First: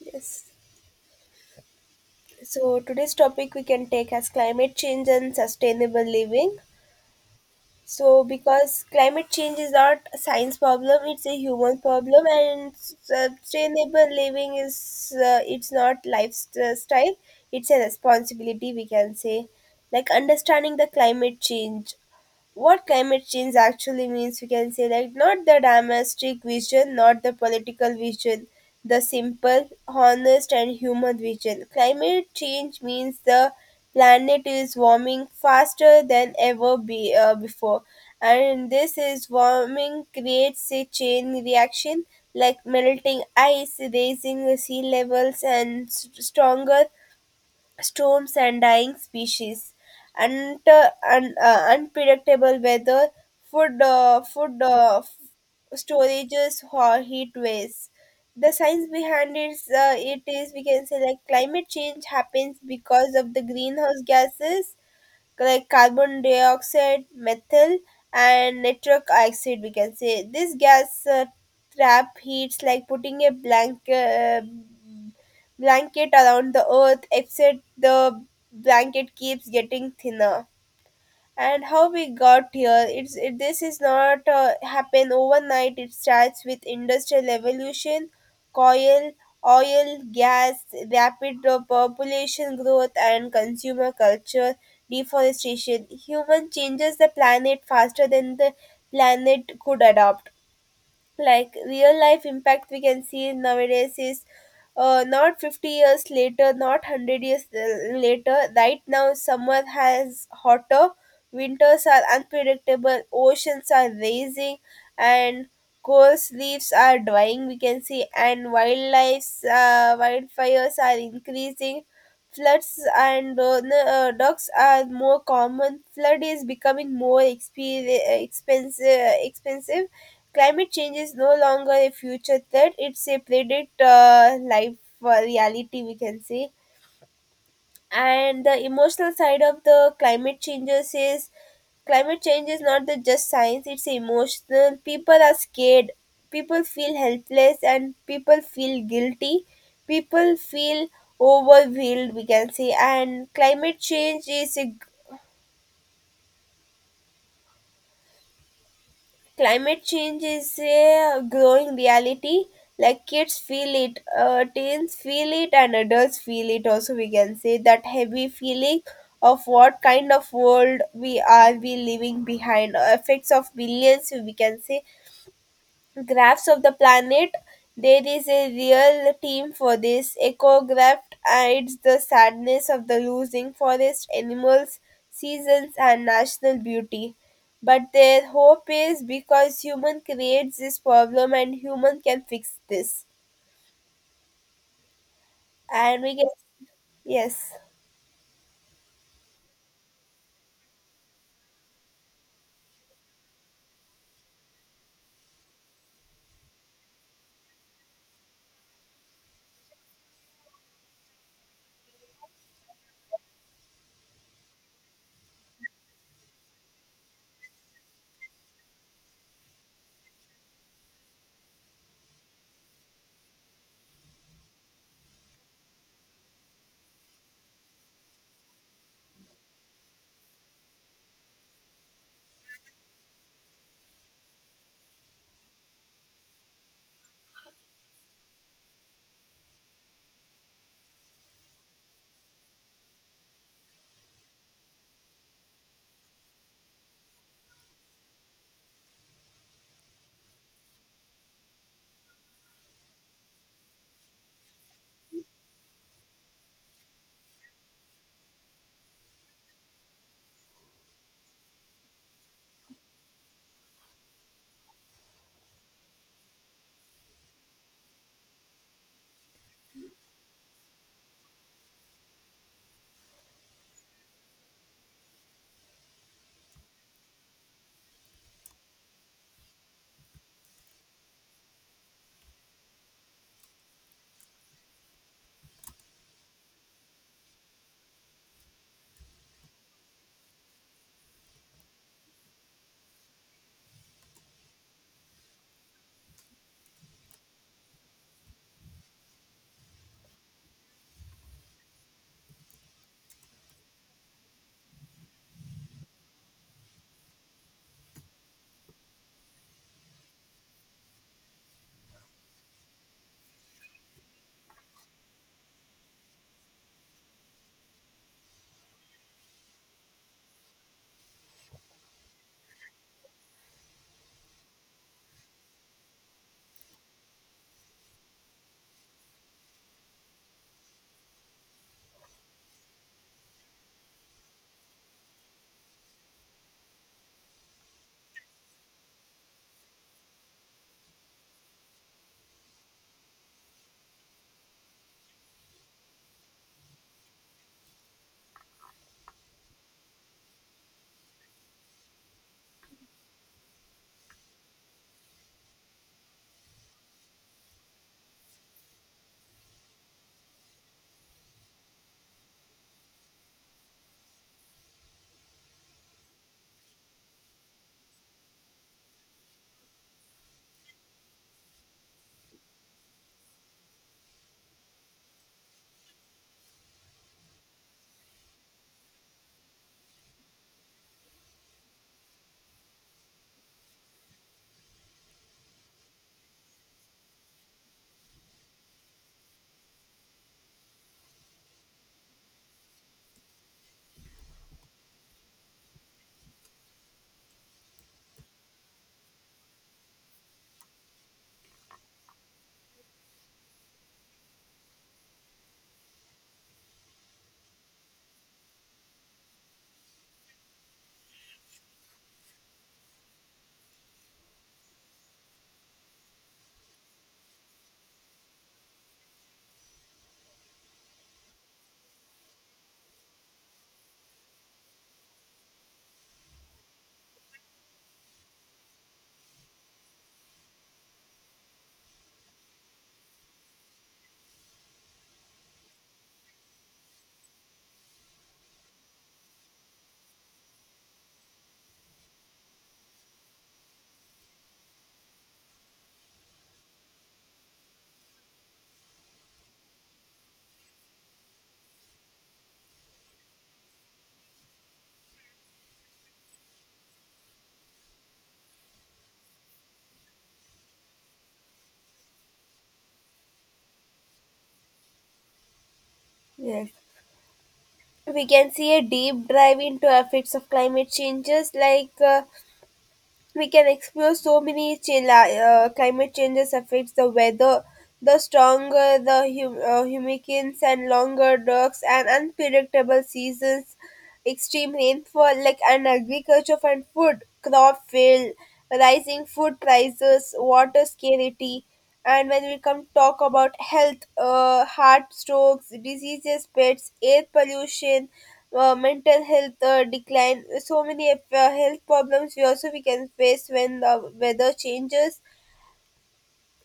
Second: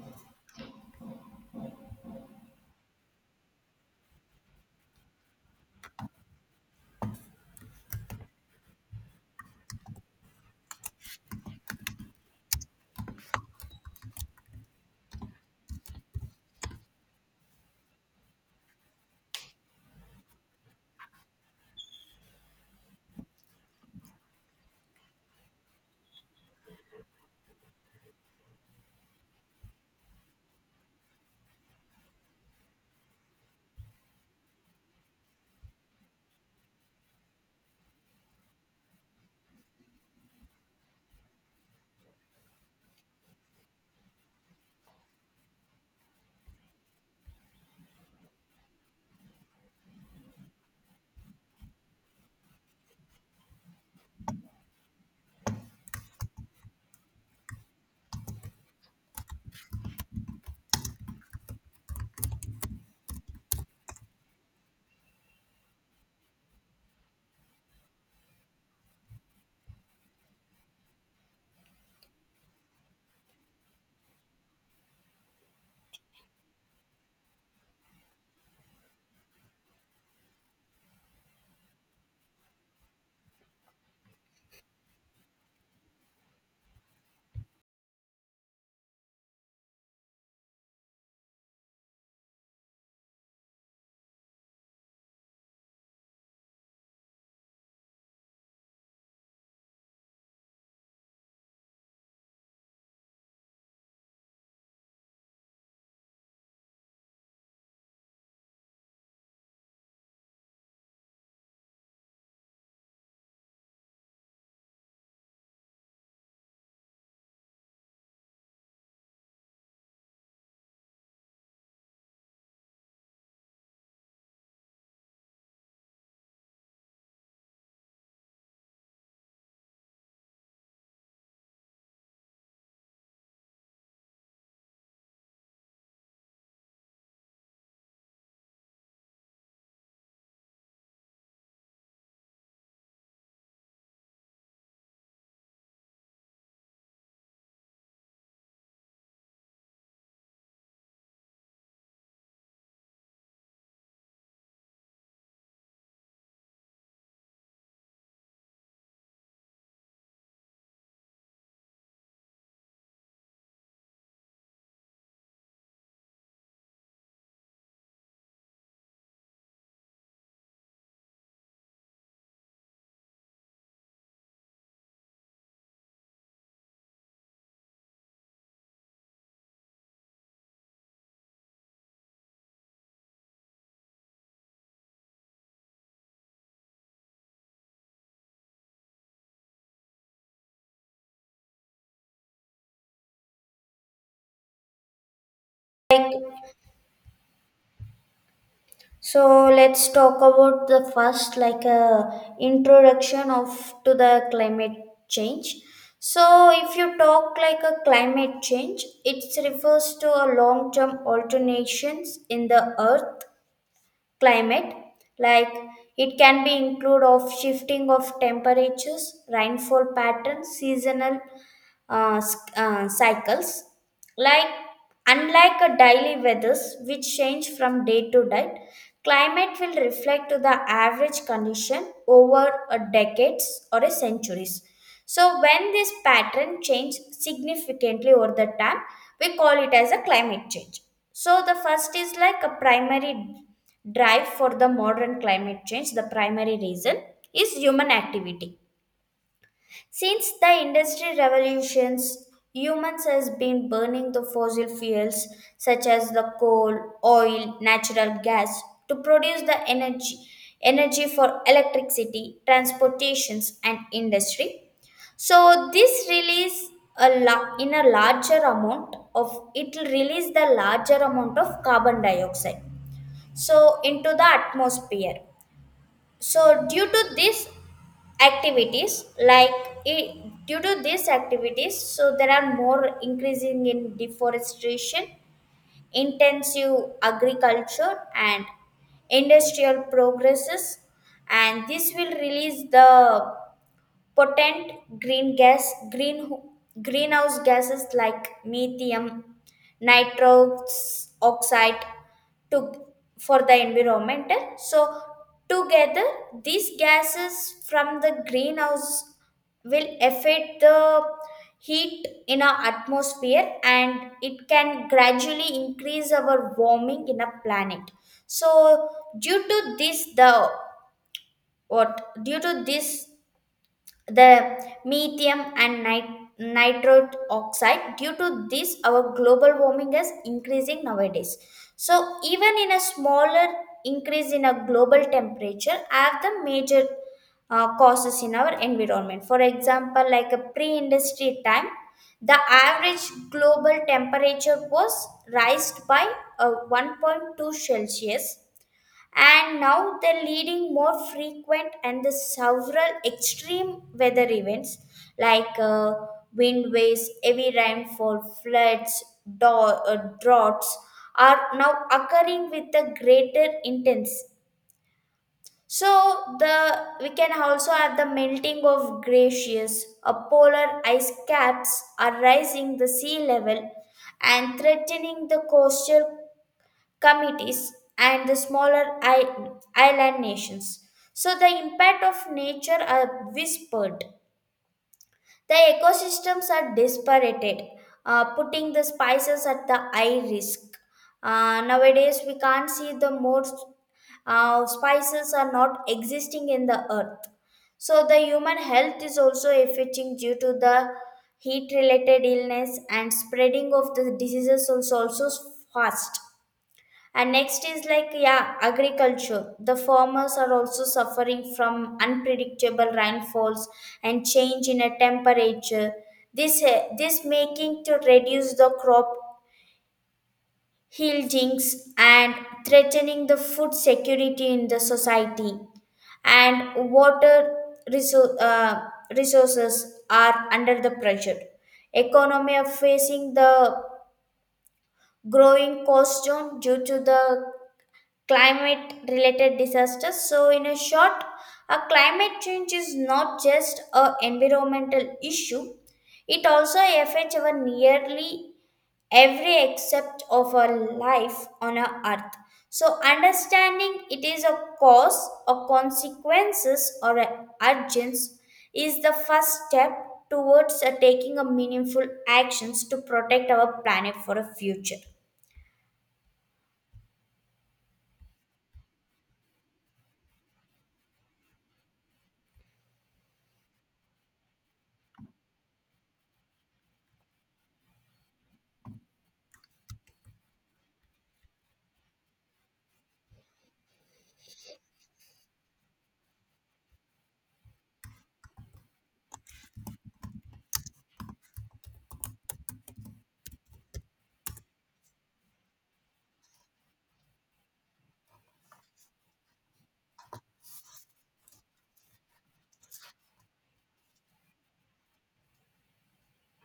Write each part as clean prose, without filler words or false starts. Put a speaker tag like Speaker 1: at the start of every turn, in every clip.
Speaker 1: Yes. So today's topic we can take as climate change and sustainable living. So because climate change is not a science problem, it's a human problem, and sustainable living is it's not lifestyle, it's a responsibility we can say. Like understanding the climate change, what climate change actually means we can say, like not the domestic vision, not the political vision, the simple honest and human vision. Climate change means the planet is warming faster than ever before, and this is warming creates a chain reaction like melting ice, raising sea levels, and stronger storms and dying species, and unpredictable weather, food uh, food uh, f- storages or heat waves. The science behind it is, it is, we can say, like climate change happens because of the greenhouse gases like carbon dioxide, methyl, and nitric oxide. We can say this gas trap heats like putting a blanket around the earth, except the blanket keeps getting thinner. And how we got here, this is not happen overnight. It starts with industrial revolution, coal, oil, gas, rapid population growth and consumer culture, deforestation. Human changes the planet faster than the planet could adopt. Like real life impact we can see nowadays is not 50 years later, not 100 years later. Right now, summer has hotter, winters are unpredictable, oceans are rising, and coarse leaves are drying, we can see, and wildlife, wildfires are increasing. Floods and docks are more common. Flood is becoming more expensive, expensive. Climate change is no longer a future threat, it's a predicted life reality, we can say. And the emotional side of the climate changes is climate change is not the just science, it's emotional. People are scared, people feel helpless, and people feel guilty. People feel overwhelmed, we can say. And climate change is a Climate change is a growing reality. Like kids feel it, teens feel it, and adults feel it. Also, we can say that heavy feeling of what kind of world we are we leaving behind. Effects of billions, we can say, graphs of the planet. There is a real team for this. EcoGraft hides the sadness of the losing forest, animals, seasons, and national beauty. But their hope is because human creates this problem and human can fix this. And we can, yes.
Speaker 2: So let's talk about the first, like a introduction of to the climate change. So if you talk like a climate change, it refers to a long-term alternations in the earth climate, like it can be include of shifting of temperatures, rainfall patterns, seasonal cycles. Like unlike a daily weathers which change from day to day, climate will reflect to the average condition over a decades or a centuries. So when this pattern changes significantly over the time, we call it as a climate change. So the first is like a primary drive for the modern climate change. The primary reason is human activity. Since the industrial revolutions, humans has been burning the fossil fuels such as the coal, oil, natural gas to produce the energy for electricity, transportations and industry. So this release in a larger amount of it will release the larger amount of carbon dioxide so into the atmosphere. So activities like i- due to these activities, so there are more increasing in deforestation, intensive agriculture and industrial progresses, and this will release the potent green gas, green, greenhouse gases like methane, nitrous oxide to, for the environment. So, together, these gases from the greenhouse will affect the heat in our atmosphere, and it can gradually increase our warming in a planet. So due to this the due to this the methane and nitrate oxide, due to this our global warming is increasing nowadays. So even in a smaller increase in a global temperature have the major causes in our environment. For example, like a pre-industry time, the average global temperature was raised by 1.2°C, and now they're leading more frequent and the several extreme weather events like wind waves, heavy rainfall, floods, droughts are now occurring with a greater intensity. So the we can also have the melting of glaciers, a polar ice caps are rising the sea level and threatening the coastal committees, and the smaller island nations. So the impact of nature are whispered. The ecosystems are disparated, putting the spices at the high risk. Nowadays, we can't see the more spices are not existing in the earth. So the human health is also affecting due to the heat related illness and spreading of the diseases also fast. And next is like, yeah, agriculture. The farmers are also suffering from unpredictable rainfalls and change in a temperature. This making to reduce the crop yieldings and threatening the food security in the society. And water resou- uh, resources are under the pressure. Economy are facing the growing cost zone due to the climate related disasters. So in a short, a climate change is not just a environmental issue, it also affects our nearly every aspect of our life on our earth. So understanding it is a cause or consequences or a urgence is the first step towards taking a meaningful actions to protect our planet for a future.
Speaker 1: Yes, we can see a deep dive into effects of climate changes like we can explore so many climate changes affects the weather, the stronger the hurricanes and longer darks and unpredictable seasons, extreme rainfall, like, and agriculture and food crop fail, rising food prices, water scarcity. And when we come talk about health, heart strokes, diseases, pets, air pollution, mental health decline, so many health problems we also we can face when the weather changes.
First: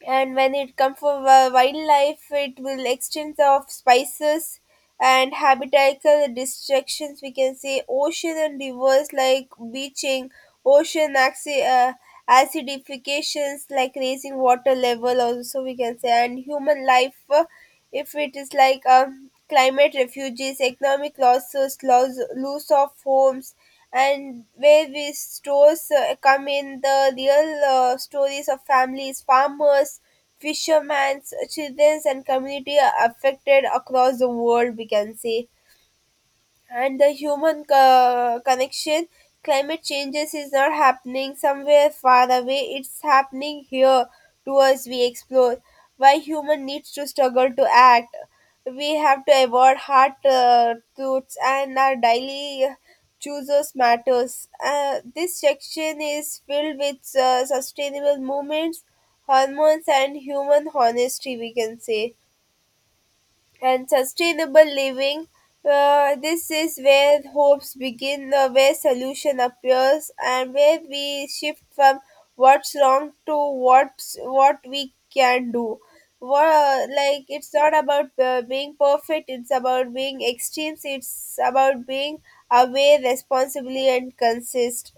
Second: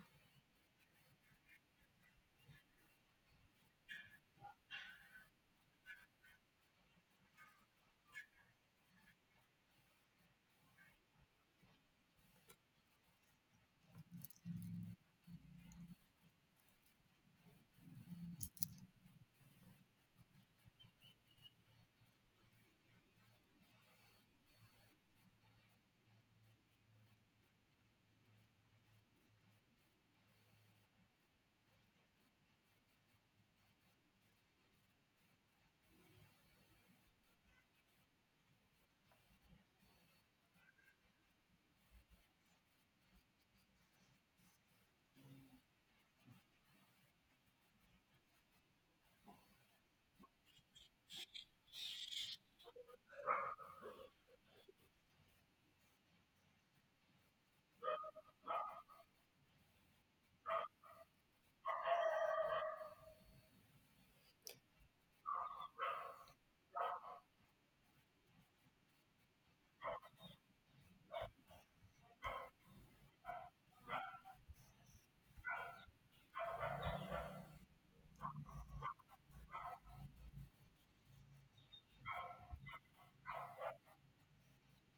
Speaker 1: And when it comes for wildlife, it will extend of spices and habitatical distractions, we can say. Ocean and rivers like beaching, ocean axi- uh, acidifications, like raising water level, also we can say. And human life, if it is like climate refugees, economic losses, loss of homes. And where these stores come in the real stories of families, farmers, fishermen, children, and community affected across the world, we can say. And the human connection, climate changes is not happening somewhere far away, it's happening here to us. We explore why human needs to struggle to act. We have to avoid hard truths, and our daily chooses matters. This section is filled with sustainable movements, hormones, and human honesty, we can say. And sustainable living. This is where hopes begin, where solution appears, and where we shift from what's wrong to what's what we can do. What, like it's not about being perfect; it's about being extremes. It's about being aware, responsibly, and consist.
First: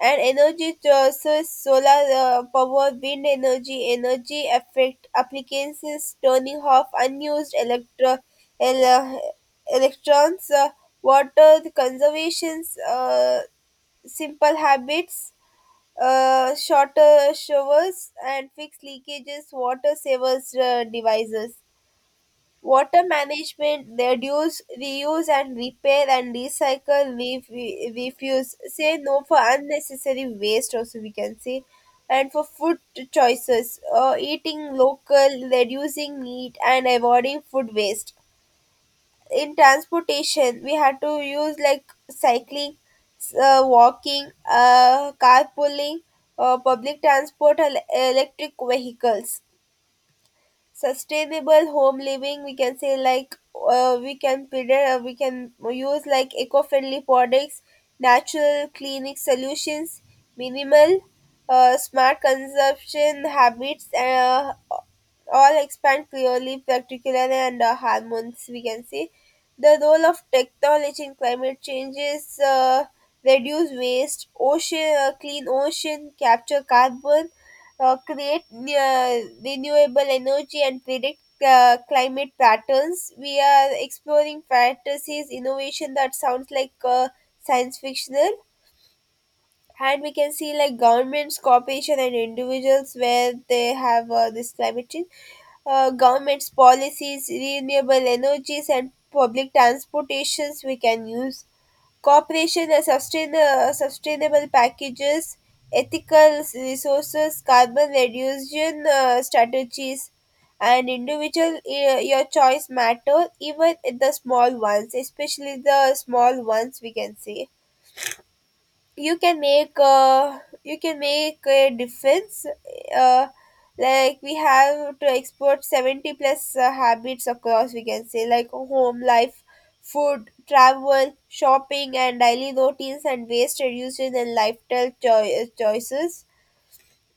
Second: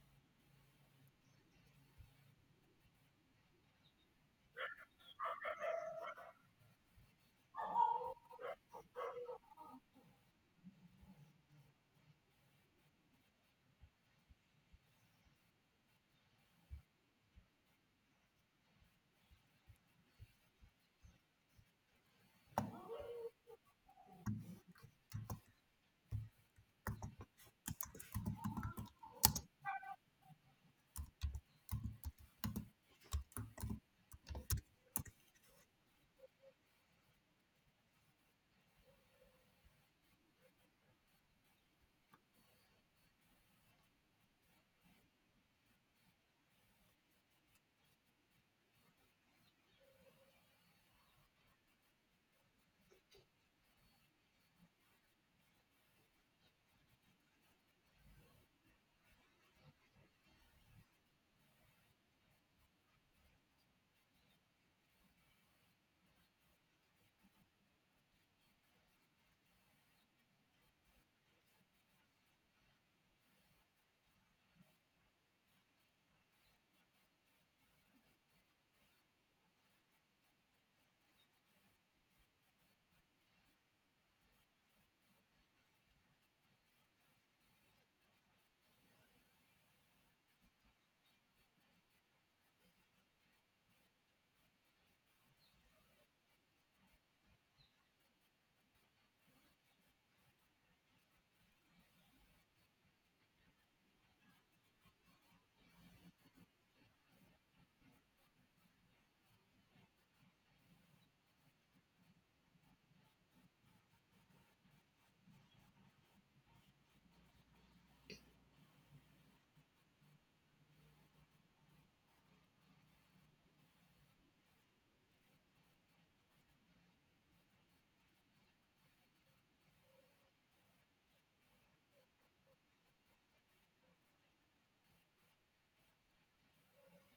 Speaker 1: And energy sources, solar power, wind energy, energy effect applications, turning off unused ele- electrons, water conservations, simple habits, shorter showers, and fixed leakages, water savers devices. Water management, reduce, reuse and repair and recycle, refuse. Say no for unnecessary waste, also we can say. And for food choices, eating local, reducing meat and avoiding food waste. In transportation, we had to use like cycling, walking, carpooling, public transport, electric vehicles, sustainable home living, we can say. Like we can predict, we can use like eco-friendly products, natural cleaning solutions, minimal smart consumption habits, all expand clearly particularly under hormones, we can see. The role of technology in climate change is reduce waste, ocean clean ocean, capture carbon, create renewable energy, and predict climate patterns. We are exploring fantasies innovation that sounds like science fictional. And we can see like governments, corporation, and individuals where they have this climate change, government's policies, renewable energies, and public transportations we can use. Cooperation, sustainable packages, ethical resources, carbon reduction strategies, and individual your choice matter, even the small ones, especially the small ones, we can say. You can make you can make a difference. uh, like we have to export 70 plus habits across, we can say, like home life, food, travel, shopping, and daily routines and waste reduction and lifestyle choices.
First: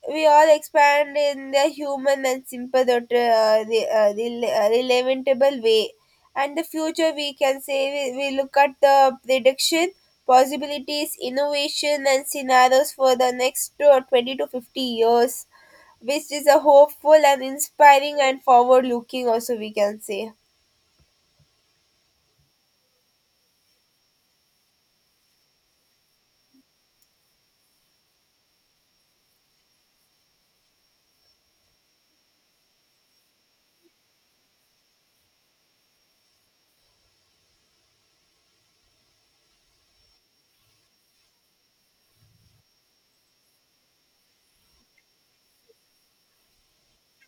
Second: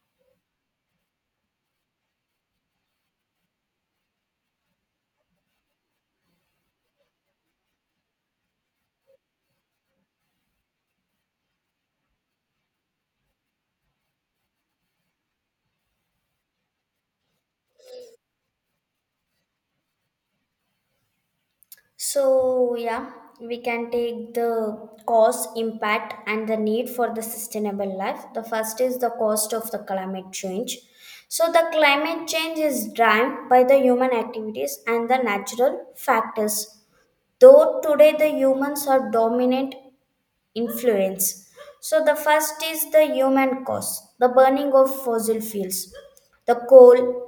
Speaker 1: We all expand in the human and sympathetic, relatable way. And the future, we can say, we look at the prediction, possibilities, innovation, and scenarios for the next 20 to 50 years, which is a hopeful and inspiring and forward looking, also, we can say.
Speaker 2: So, yeah, we can take the cost, impact, and the need for the sustainable life. The first is the cost of the climate change. So, the climate change is driven by the human activities and the natural factors. Though today the humans are dominant influence. So, the first is the human cost, the burning of fossil fuels, the coal,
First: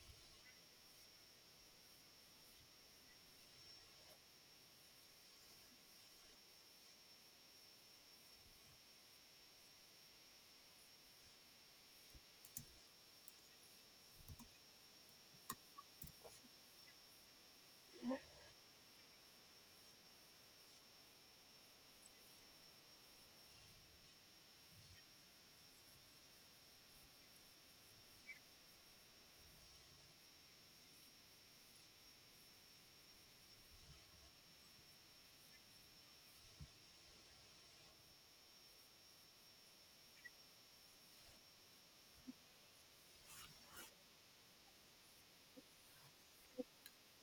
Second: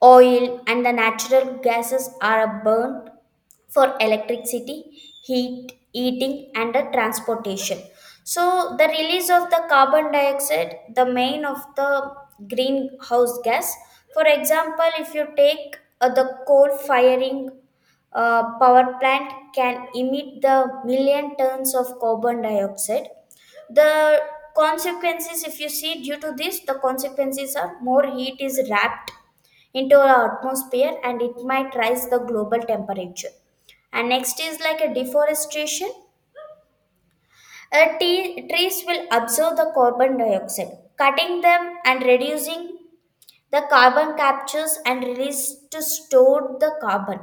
Speaker 2: oil and the natural gases are burned for electricity, heat, eating, and the transportation. So, the release of the carbon dioxide, the main of the greenhouse gas. For example, if you take the coal firing power plant can emit the million tons of carbon dioxide. The consequences, if you see, due to this, the consequences are more heat is wrapped into our atmosphere and it might rise the global temperature. And next is like a deforestation. Trees will absorb the carbon dioxide, cutting them and reducing the carbon captures and release to store the carbon.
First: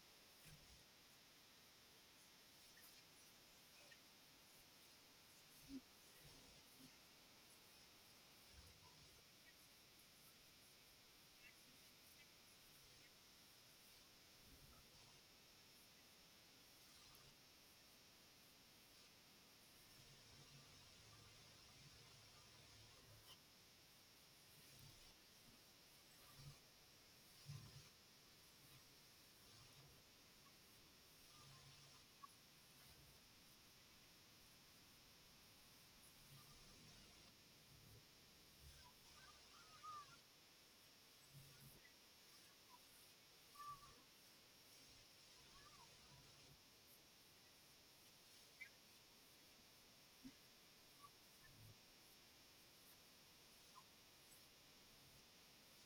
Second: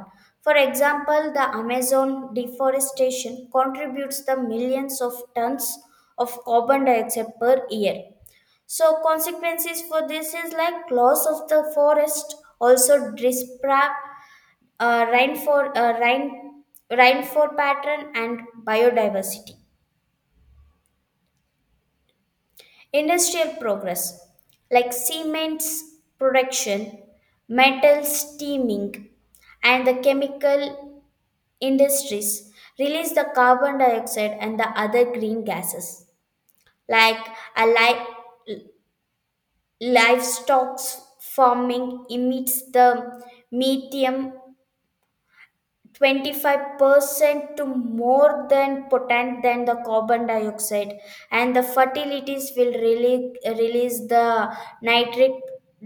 Speaker 2: For example, the amazon deforestation contributes the millions of tons of carbon dioxide per year. So consequences for this is like loss of the forest also disrupt uh, rainfall, uh, rain, rainfall pattern and biodiversity. Industrial progress like cements production, metal steaming, and the chemical industries release the carbon dioxide and the other green gases, like a li- livestock farming emits the methane, 25% to more than potent than the carbon dioxide. And the fertilities will really release the nitric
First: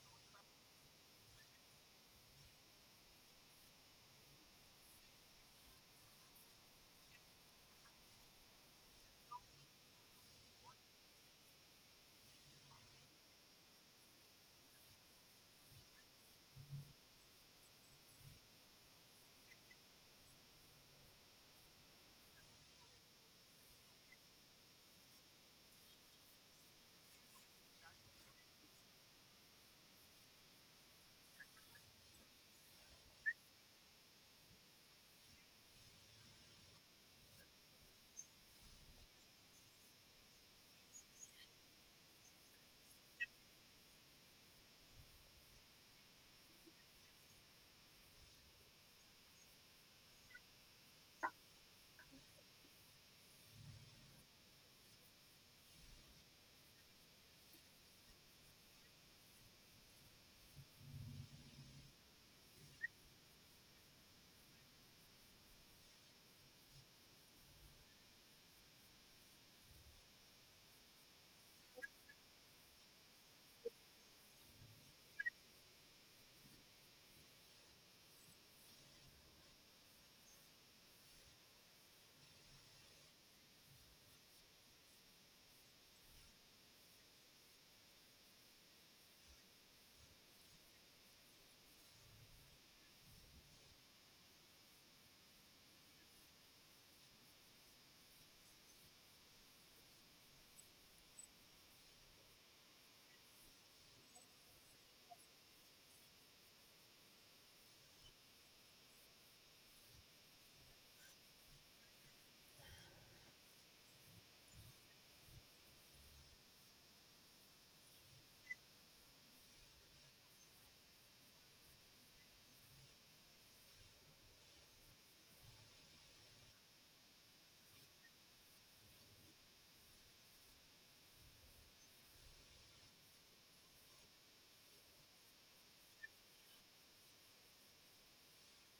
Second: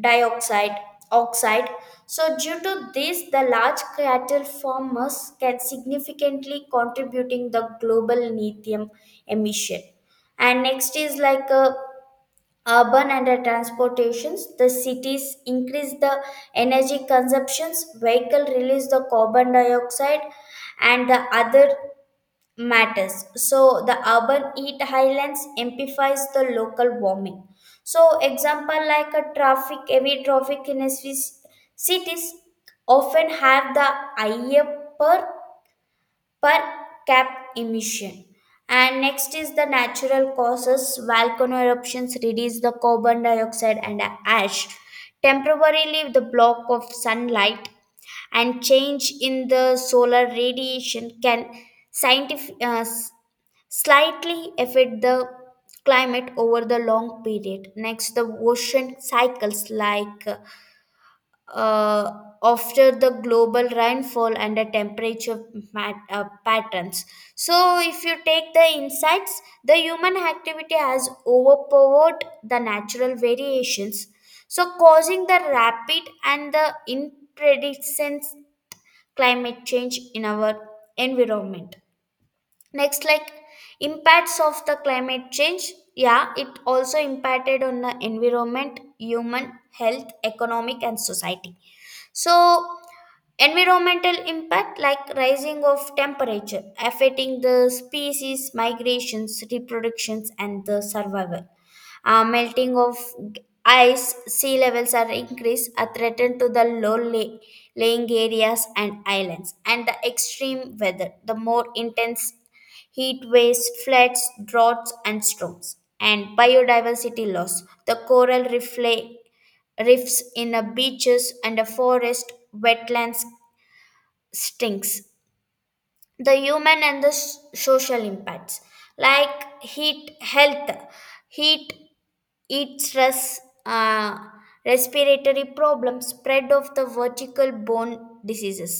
Speaker 2: dioxide oxide. So due to this, the large cattle farmers can significantly contributing the global lithium emission. And next is like a urban and the transportations. The cities increase the energy consumptions, vehicle release the carbon dioxide and the other matters. So the urban heat islands amplifies the local warming. So example like a traffic heavy traffic in a Swiss cities often have the higher per per cap emission. And next is the natural causes. Volcano eruptions release the carbon dioxide and ash, temporarily the block of sunlight, and change in the solar radiation can scientific, uh, s- slightly affect the climate over the long period. Next, the ocean cycles like uh, after the global rainfall and the temperature patterns. So, if you take the insights, the human activity has overpowered the natural variations, so causing the rapid and the unprecedented climate change in our environment. Next, like impacts of the climate change. Yeah, it also impacted on the environment, human health, economic, and society. So, environmental impact like rising of temperature affecting the species migrations, reproductions, and the survival. Melting of ice, sea levels are increased, are threatened to the low laying areas and islands, and the extreme weather, the more intense heat waves, floods, droughts, and storms, and biodiversity loss, the coral reef rifts in a beaches and a forest wetlands stinks, the human and the social impacts like heat health heat heat stress, uh, respiratory problems, spread of the vertical bone diseases.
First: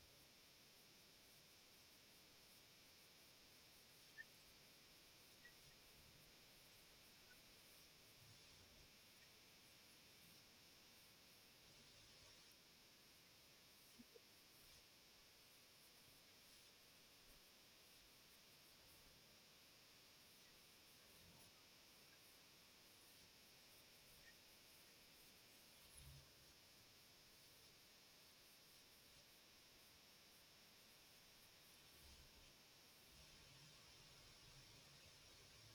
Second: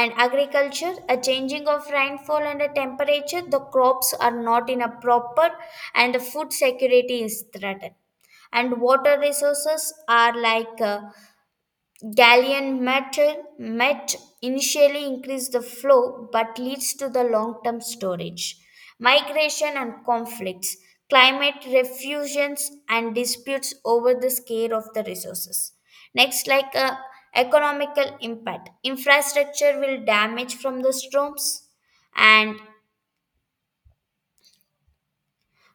Speaker 2: And agriculture a changing of rainfall and the temperature, the crops are not in a proper and the food security is threatened. And water resources are like gallium metal met initially increase the flow but leads to the long-term storage, migration and conflicts, climate refusions and disputes over the scale of the resources. Next, like economical impact, infrastructure will damage from the storms and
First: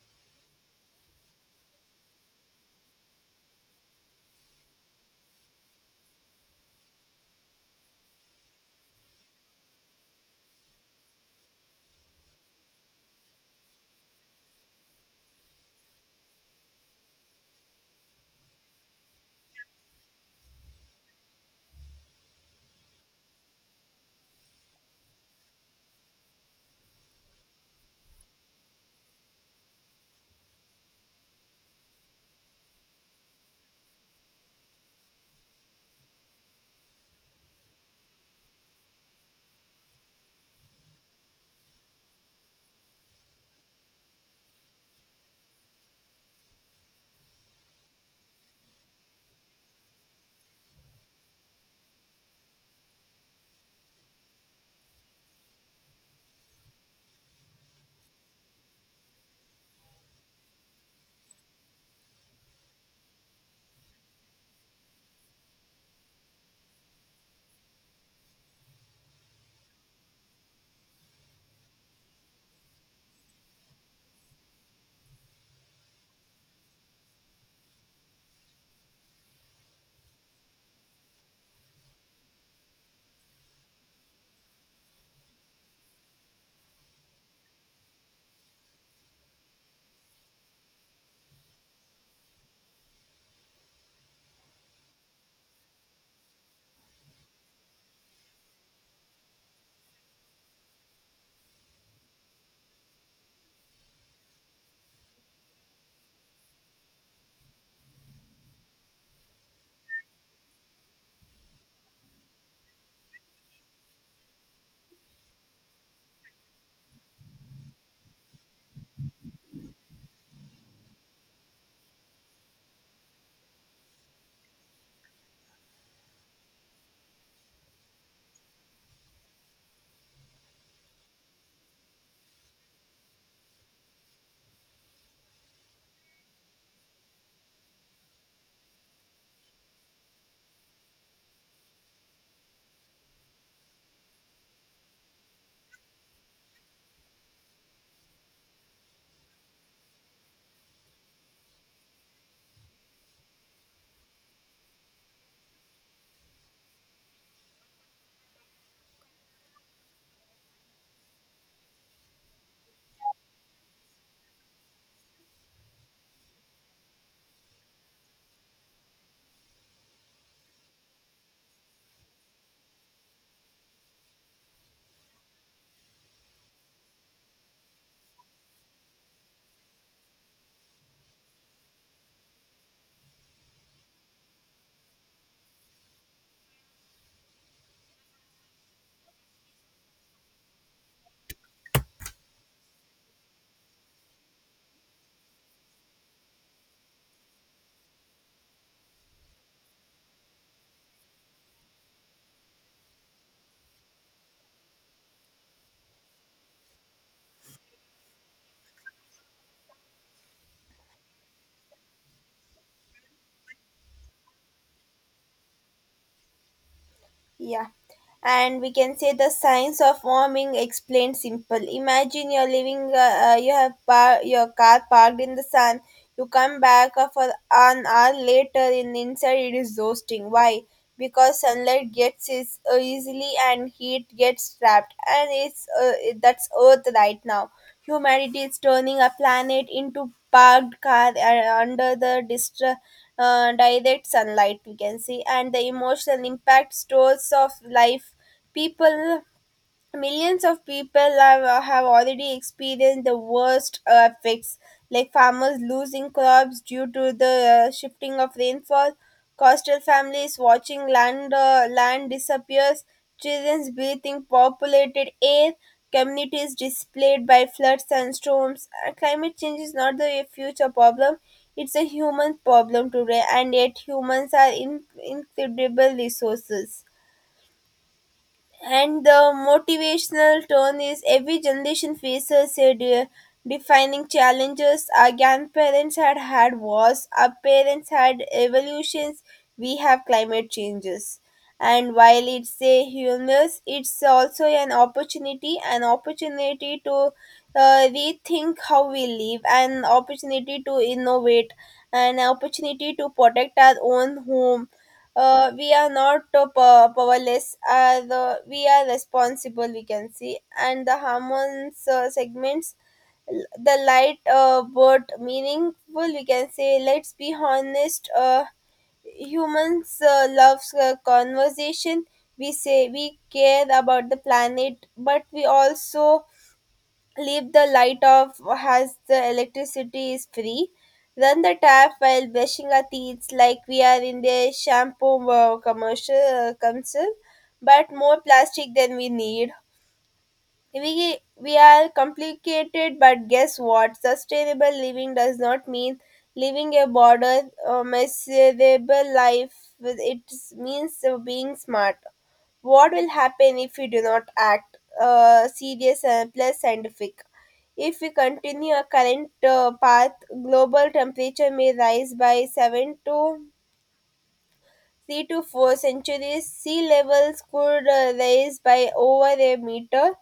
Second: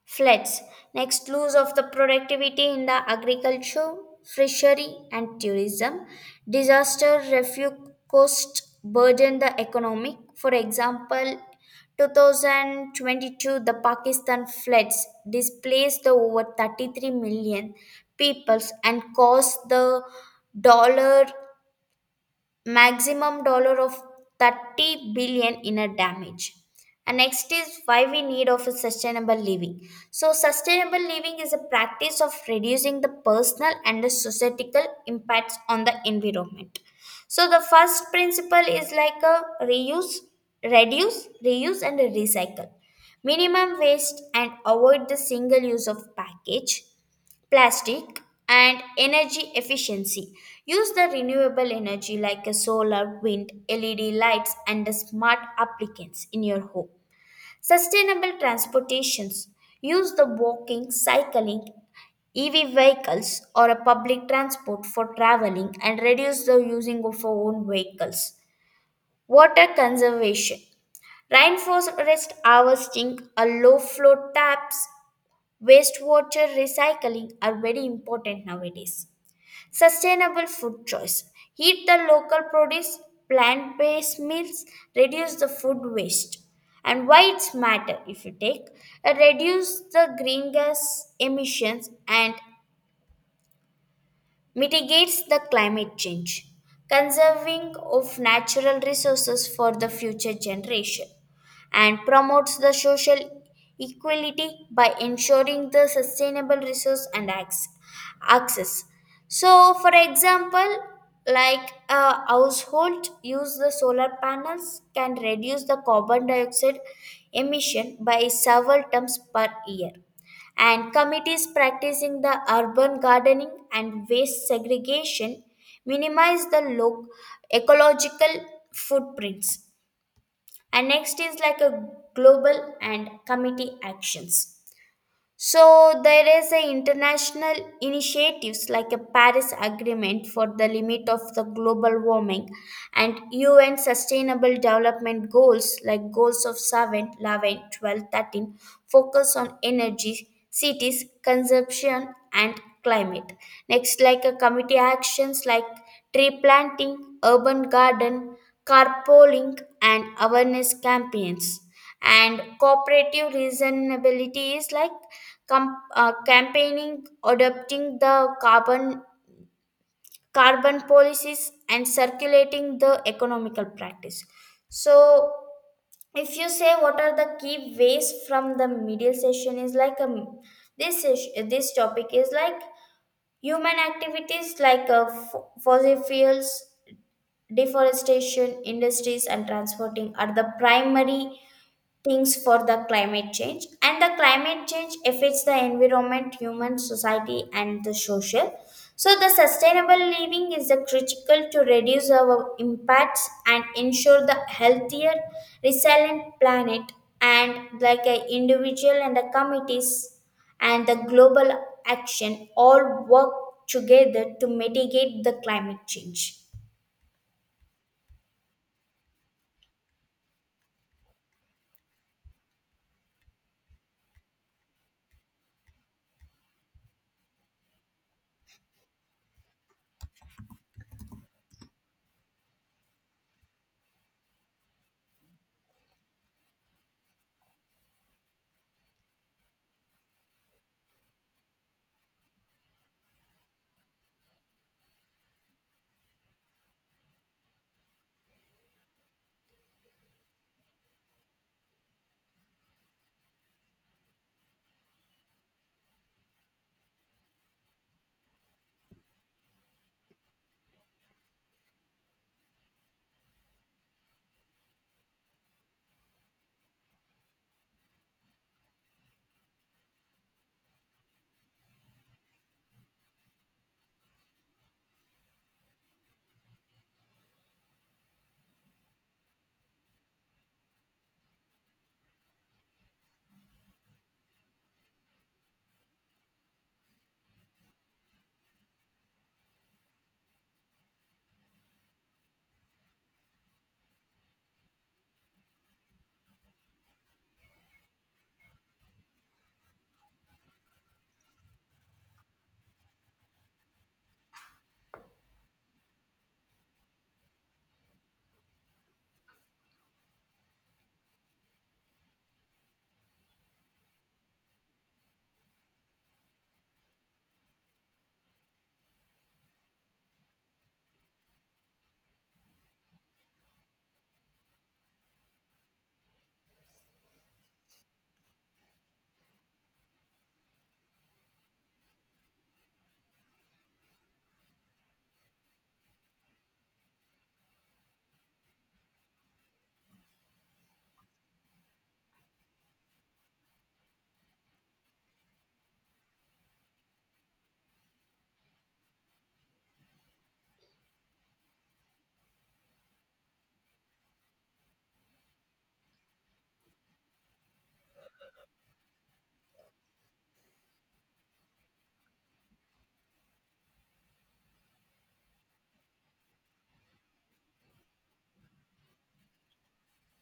Speaker 2: floods, next loss of the productivity in the agriculture, fishery and tourism, disaster refuge cost burden the economic. For example, 2022 the Pakistan floods displaced the over 33 million peoples and caused the dollar maximum dollar of 30 billion in a damage. And next is why we need of a sustainable living. So sustainable living is a practice of reducing the personal and the societal impacts on the environment. So the first principle is like a reuse reduce, reuse and recycle, minimum waste and avoid the single use of package plastic. And energy efficiency, use the renewable energy like a solar, wind, led lights and the smart applicants in your home. Sustainable transportations, use the walking, cycling, EV vehicles or a public transport for traveling and reduce the using of your own vehicles. Water conservation, rainforest harvesting, a low flow taps, wastewater recycling are very important nowadays. Sustainable food choice. Eat the local produce, plant based meals, reduce the food waste. And why it's matter, if you take reduce the greenhouse emissions and mitigates the climate change, conserving of natural resources for the future generation, and promotes the social equality by ensuring the sustainable resource and access. So, for example, like a household use the solar panels can reduce the carbon dioxide emission by several tons per year, and committees practicing the urban gardening and waste segregation minimize the ecological footprints. And next is like a global and committee actions. So there is a international initiatives like a Paris Agreement for the limit of the global warming, and UN Sustainable Development Goals, like goals of 7, 11, 12, 13, focus on energy, cities, consumption and climate. Next like a committee actions, like tree planting, urban garden, carpooling and awareness campaigns. And cooperative reasonability is like campaigning, adopting the carbon policies, and circulating the economical practice. So, if you say what are the key ways from the media session, is like a this is, this topic is like, human activities like fossil fuels, deforestation, industries, and transporting are the primary things for the climate change. And the climate change affects the environment, human society and the social. So the sustainable living is the critical to reduce our impacts and ensure the healthier resilient planet. And like a individual and the committees and the global action all work together to mitigate the climate change.
Speaker 1: Yeah. And we can say the science of warming explained simple. Imagine you're living, you have your car parked in the sun. You come back for an hour later, and inside it is roasting. Why? Because sunlight gets is easily and heat gets trapped, and that's Earth right now. Humanity is turning a planet into parked car under the direct sunlight, we can see. And the emotional impact stories of life people. Millions of people have already experienced the worst effects, like farmers losing crops due to the shifting of rainfall, coastal families watching land disappears, children breathing populated air, communities displaced by floods and storms. Climate change is not the future problem; it's a human problem today, and yet humans are incredible resources. And the motivational tone is every generation faces a defining challenges. Our grandparents had wars, our parents had evolutions, we have climate changes. And while it's a humorous, it's also an opportunity to rethink how we live, an opportunity to innovate, an opportunity to protect our own home. We are not powerless. We are responsible, we can see. And the hormones segments, the light but meaningful, we can say. Let's be honest, humans loves conversation. We say we care about the planet, but we also leave the light off as the electricity is free, run the tap while brushing our teeth like we are in the shampoo commercial council, but more plastic than we need. We are complicated. But guess what, sustainable living does not mean living a border miserable life. It means being smart. What will happen if we do not act, serious and plus scientific. If we continue our current path, global temperature may rise by 7 to three to four centuries, sea levels could rise by over a meter.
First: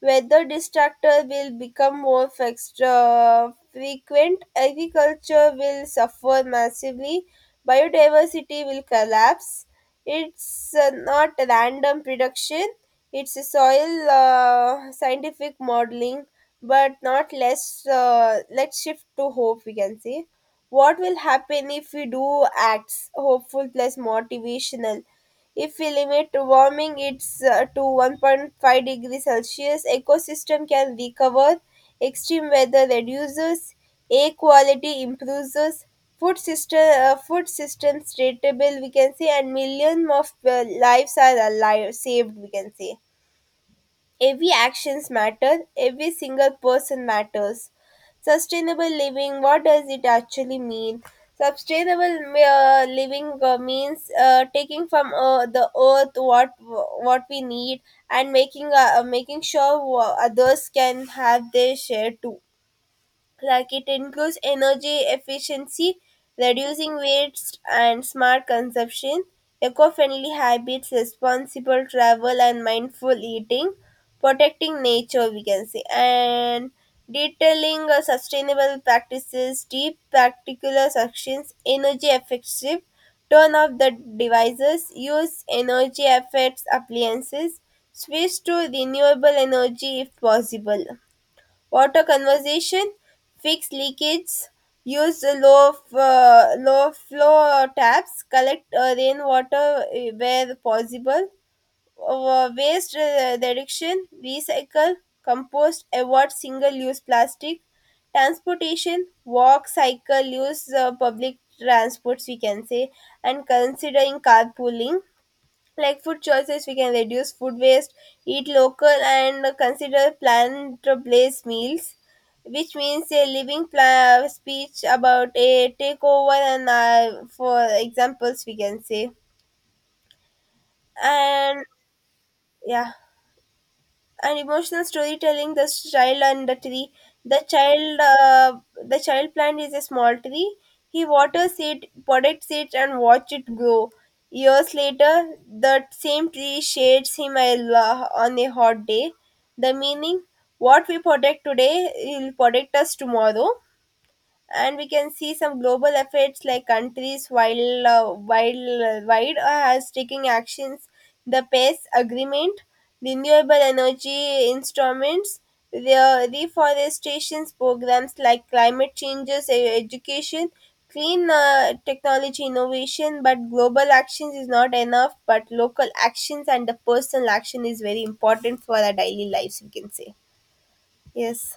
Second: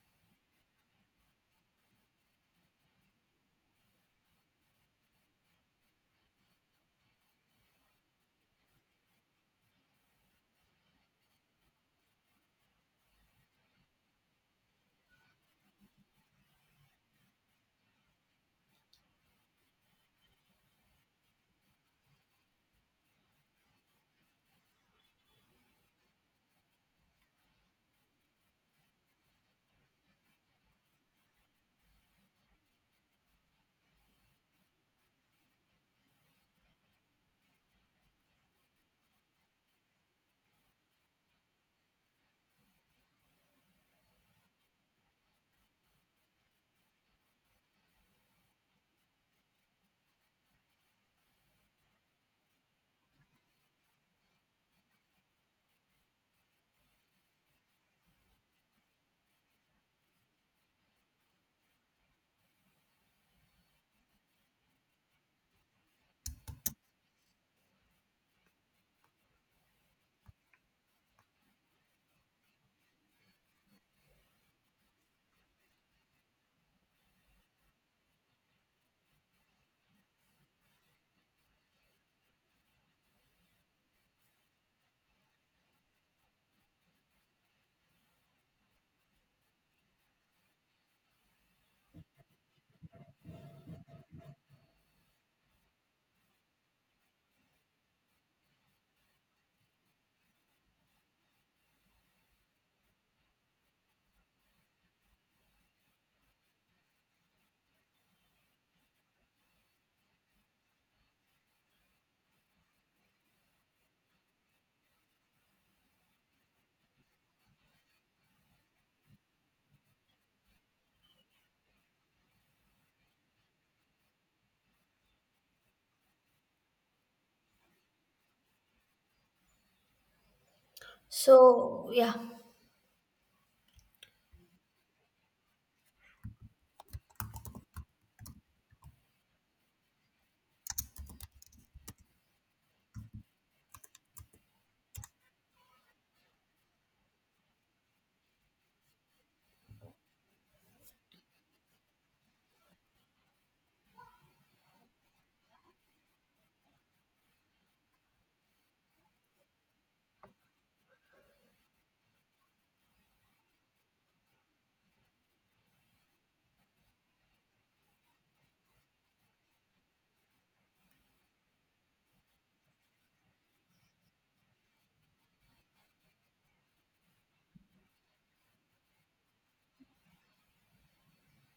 Speaker 1: Weather distractors will become more frequent. Agriculture will suffer massively. Biodiversity will collapse. It's not random prediction. It's a soil scientific modeling, but not less. Let's shift to hope. We can see. What will happen if we do acts, hopeful plus motivational? If we limit warming it's to 1.5 degrees Celsius, ecosystem can recover, extreme weather reduces, air quality improves, food system stable, we can say, and millions of lives are alive saved, we can say. Every actions matter, every single person matters. Sustainable living, what does it actually mean? Sustainable living means taking from the earth what we need, and making making sure others can have their share too. Like it includes energy efficiency, reducing waste and smart consumption, eco-friendly habits, responsible travel and mindful eating, protecting nature, we can say. And detailing sustainable practices, deep practical actions, energy effective, turn off the devices, use energy effects appliances, switch to renewable energy if possible. Water conservation, fix leakages, use low flow taps, collect rainwater where possible, reduction, recycle, compost, avoid single use plastic. Transportation, walk, cycle, use public transports, we can say, and considering carpooling. Like food choices, we can reduce food waste, eat local, and consider plant-based meals, which means a living speech about a takeover, and for examples, we can say. And
Speaker 2: So, yeah.
Speaker 1: yeah, and emotional storytelling, the child and the tree. the child uh, the child plant is a small tree, he waters it, protects it, and watch it grow. Years later, the same tree shades him a on a hot day. The meaning, what we protect today will protect us tomorrow. And we can see some global efforts like countries while wide are taking actions, the pace agreement, renewable energy instruments, the reforestation programs, like climate changes education, clean technology innovation. But global actions is not enough, but local actions and the personal action is very important for our daily lives, we can say. Yes.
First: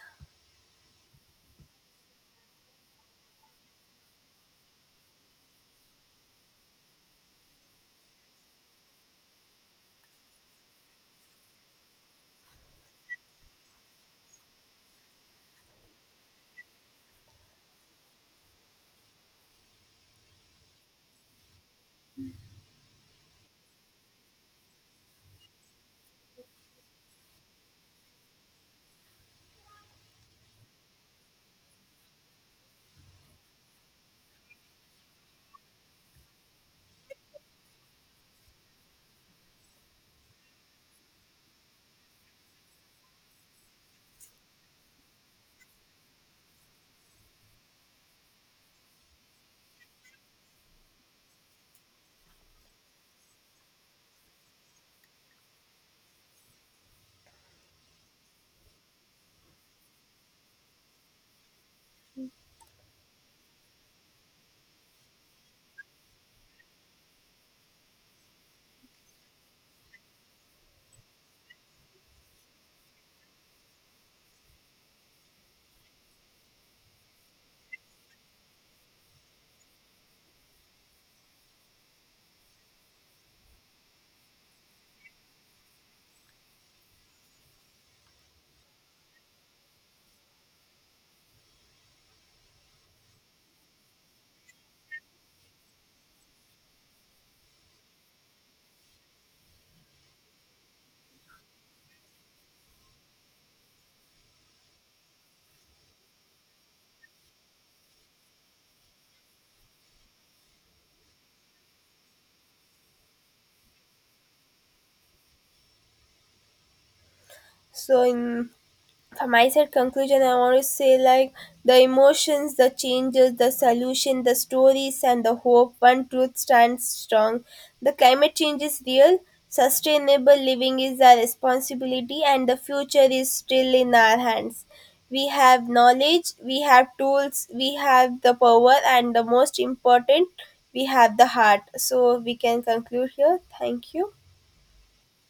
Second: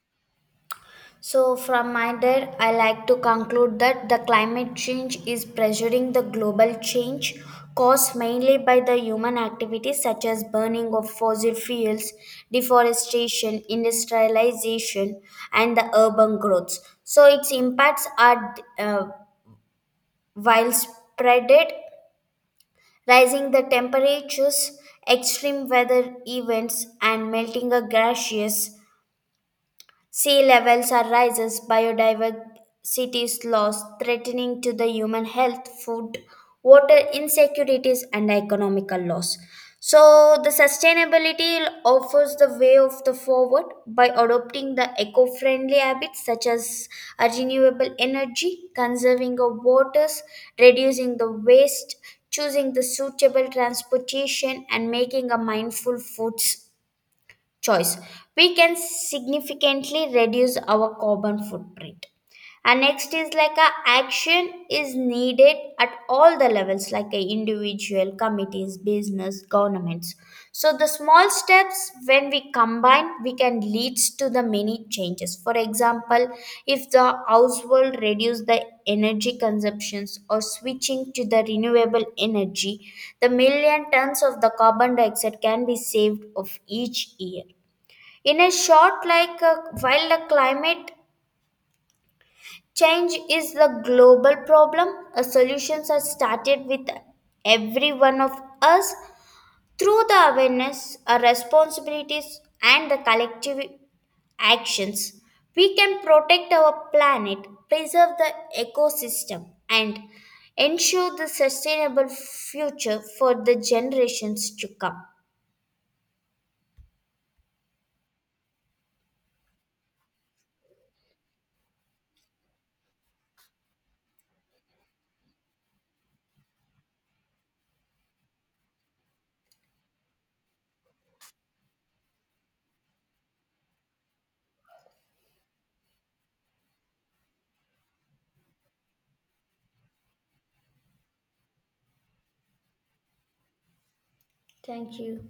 Speaker 2: So, from my end, I like to conclude that the climate change is pressuring the global change caused mainly by the human activities such as burning of fossil fuels, deforestation, industrialization, and the urban growth. So, its impacts are widespread, rising the temperatures, extreme weather events, and melting of glaciers. Sea levels are rises, biodiversity is lost, threatening to the human health, food, water insecurities, and economical loss. So the sustainability offers the way of the forward by adopting the eco-friendly habits such as a renewable energy, conserving of waters, reducing the waste, choosing the suitable transportation, and making a mindful foods choice, we can significantly reduce our carbon footprint. And next is like a action is needed at all the levels, like a individual, committees, business, governments. So the small steps when we combine, we can leads to the many changes. For example, if the household reduce the energy consumptions or switching to the renewable energy, the million tons of the carbon dioxide can be saved of each year. In a short, like while the climate change is the global problem, solutions are started with every one of us through the awareness, our responsibilities, and the collective actions. We can protect our planet, preserve the ecosystem, and ensure the sustainable future for the generations to come.
Speaker 1: So, in for my side conclusion, I want to say like the emotions, the changes, the solution, the stories, and the hope, one truth stands strong. The climate change is real, sustainable living is our responsibility, and the future is still in our hands. We have knowledge, we have tools, we have the power, and the most important, we have the heart. So we can conclude here, thank you.
Speaker 2: Thank you.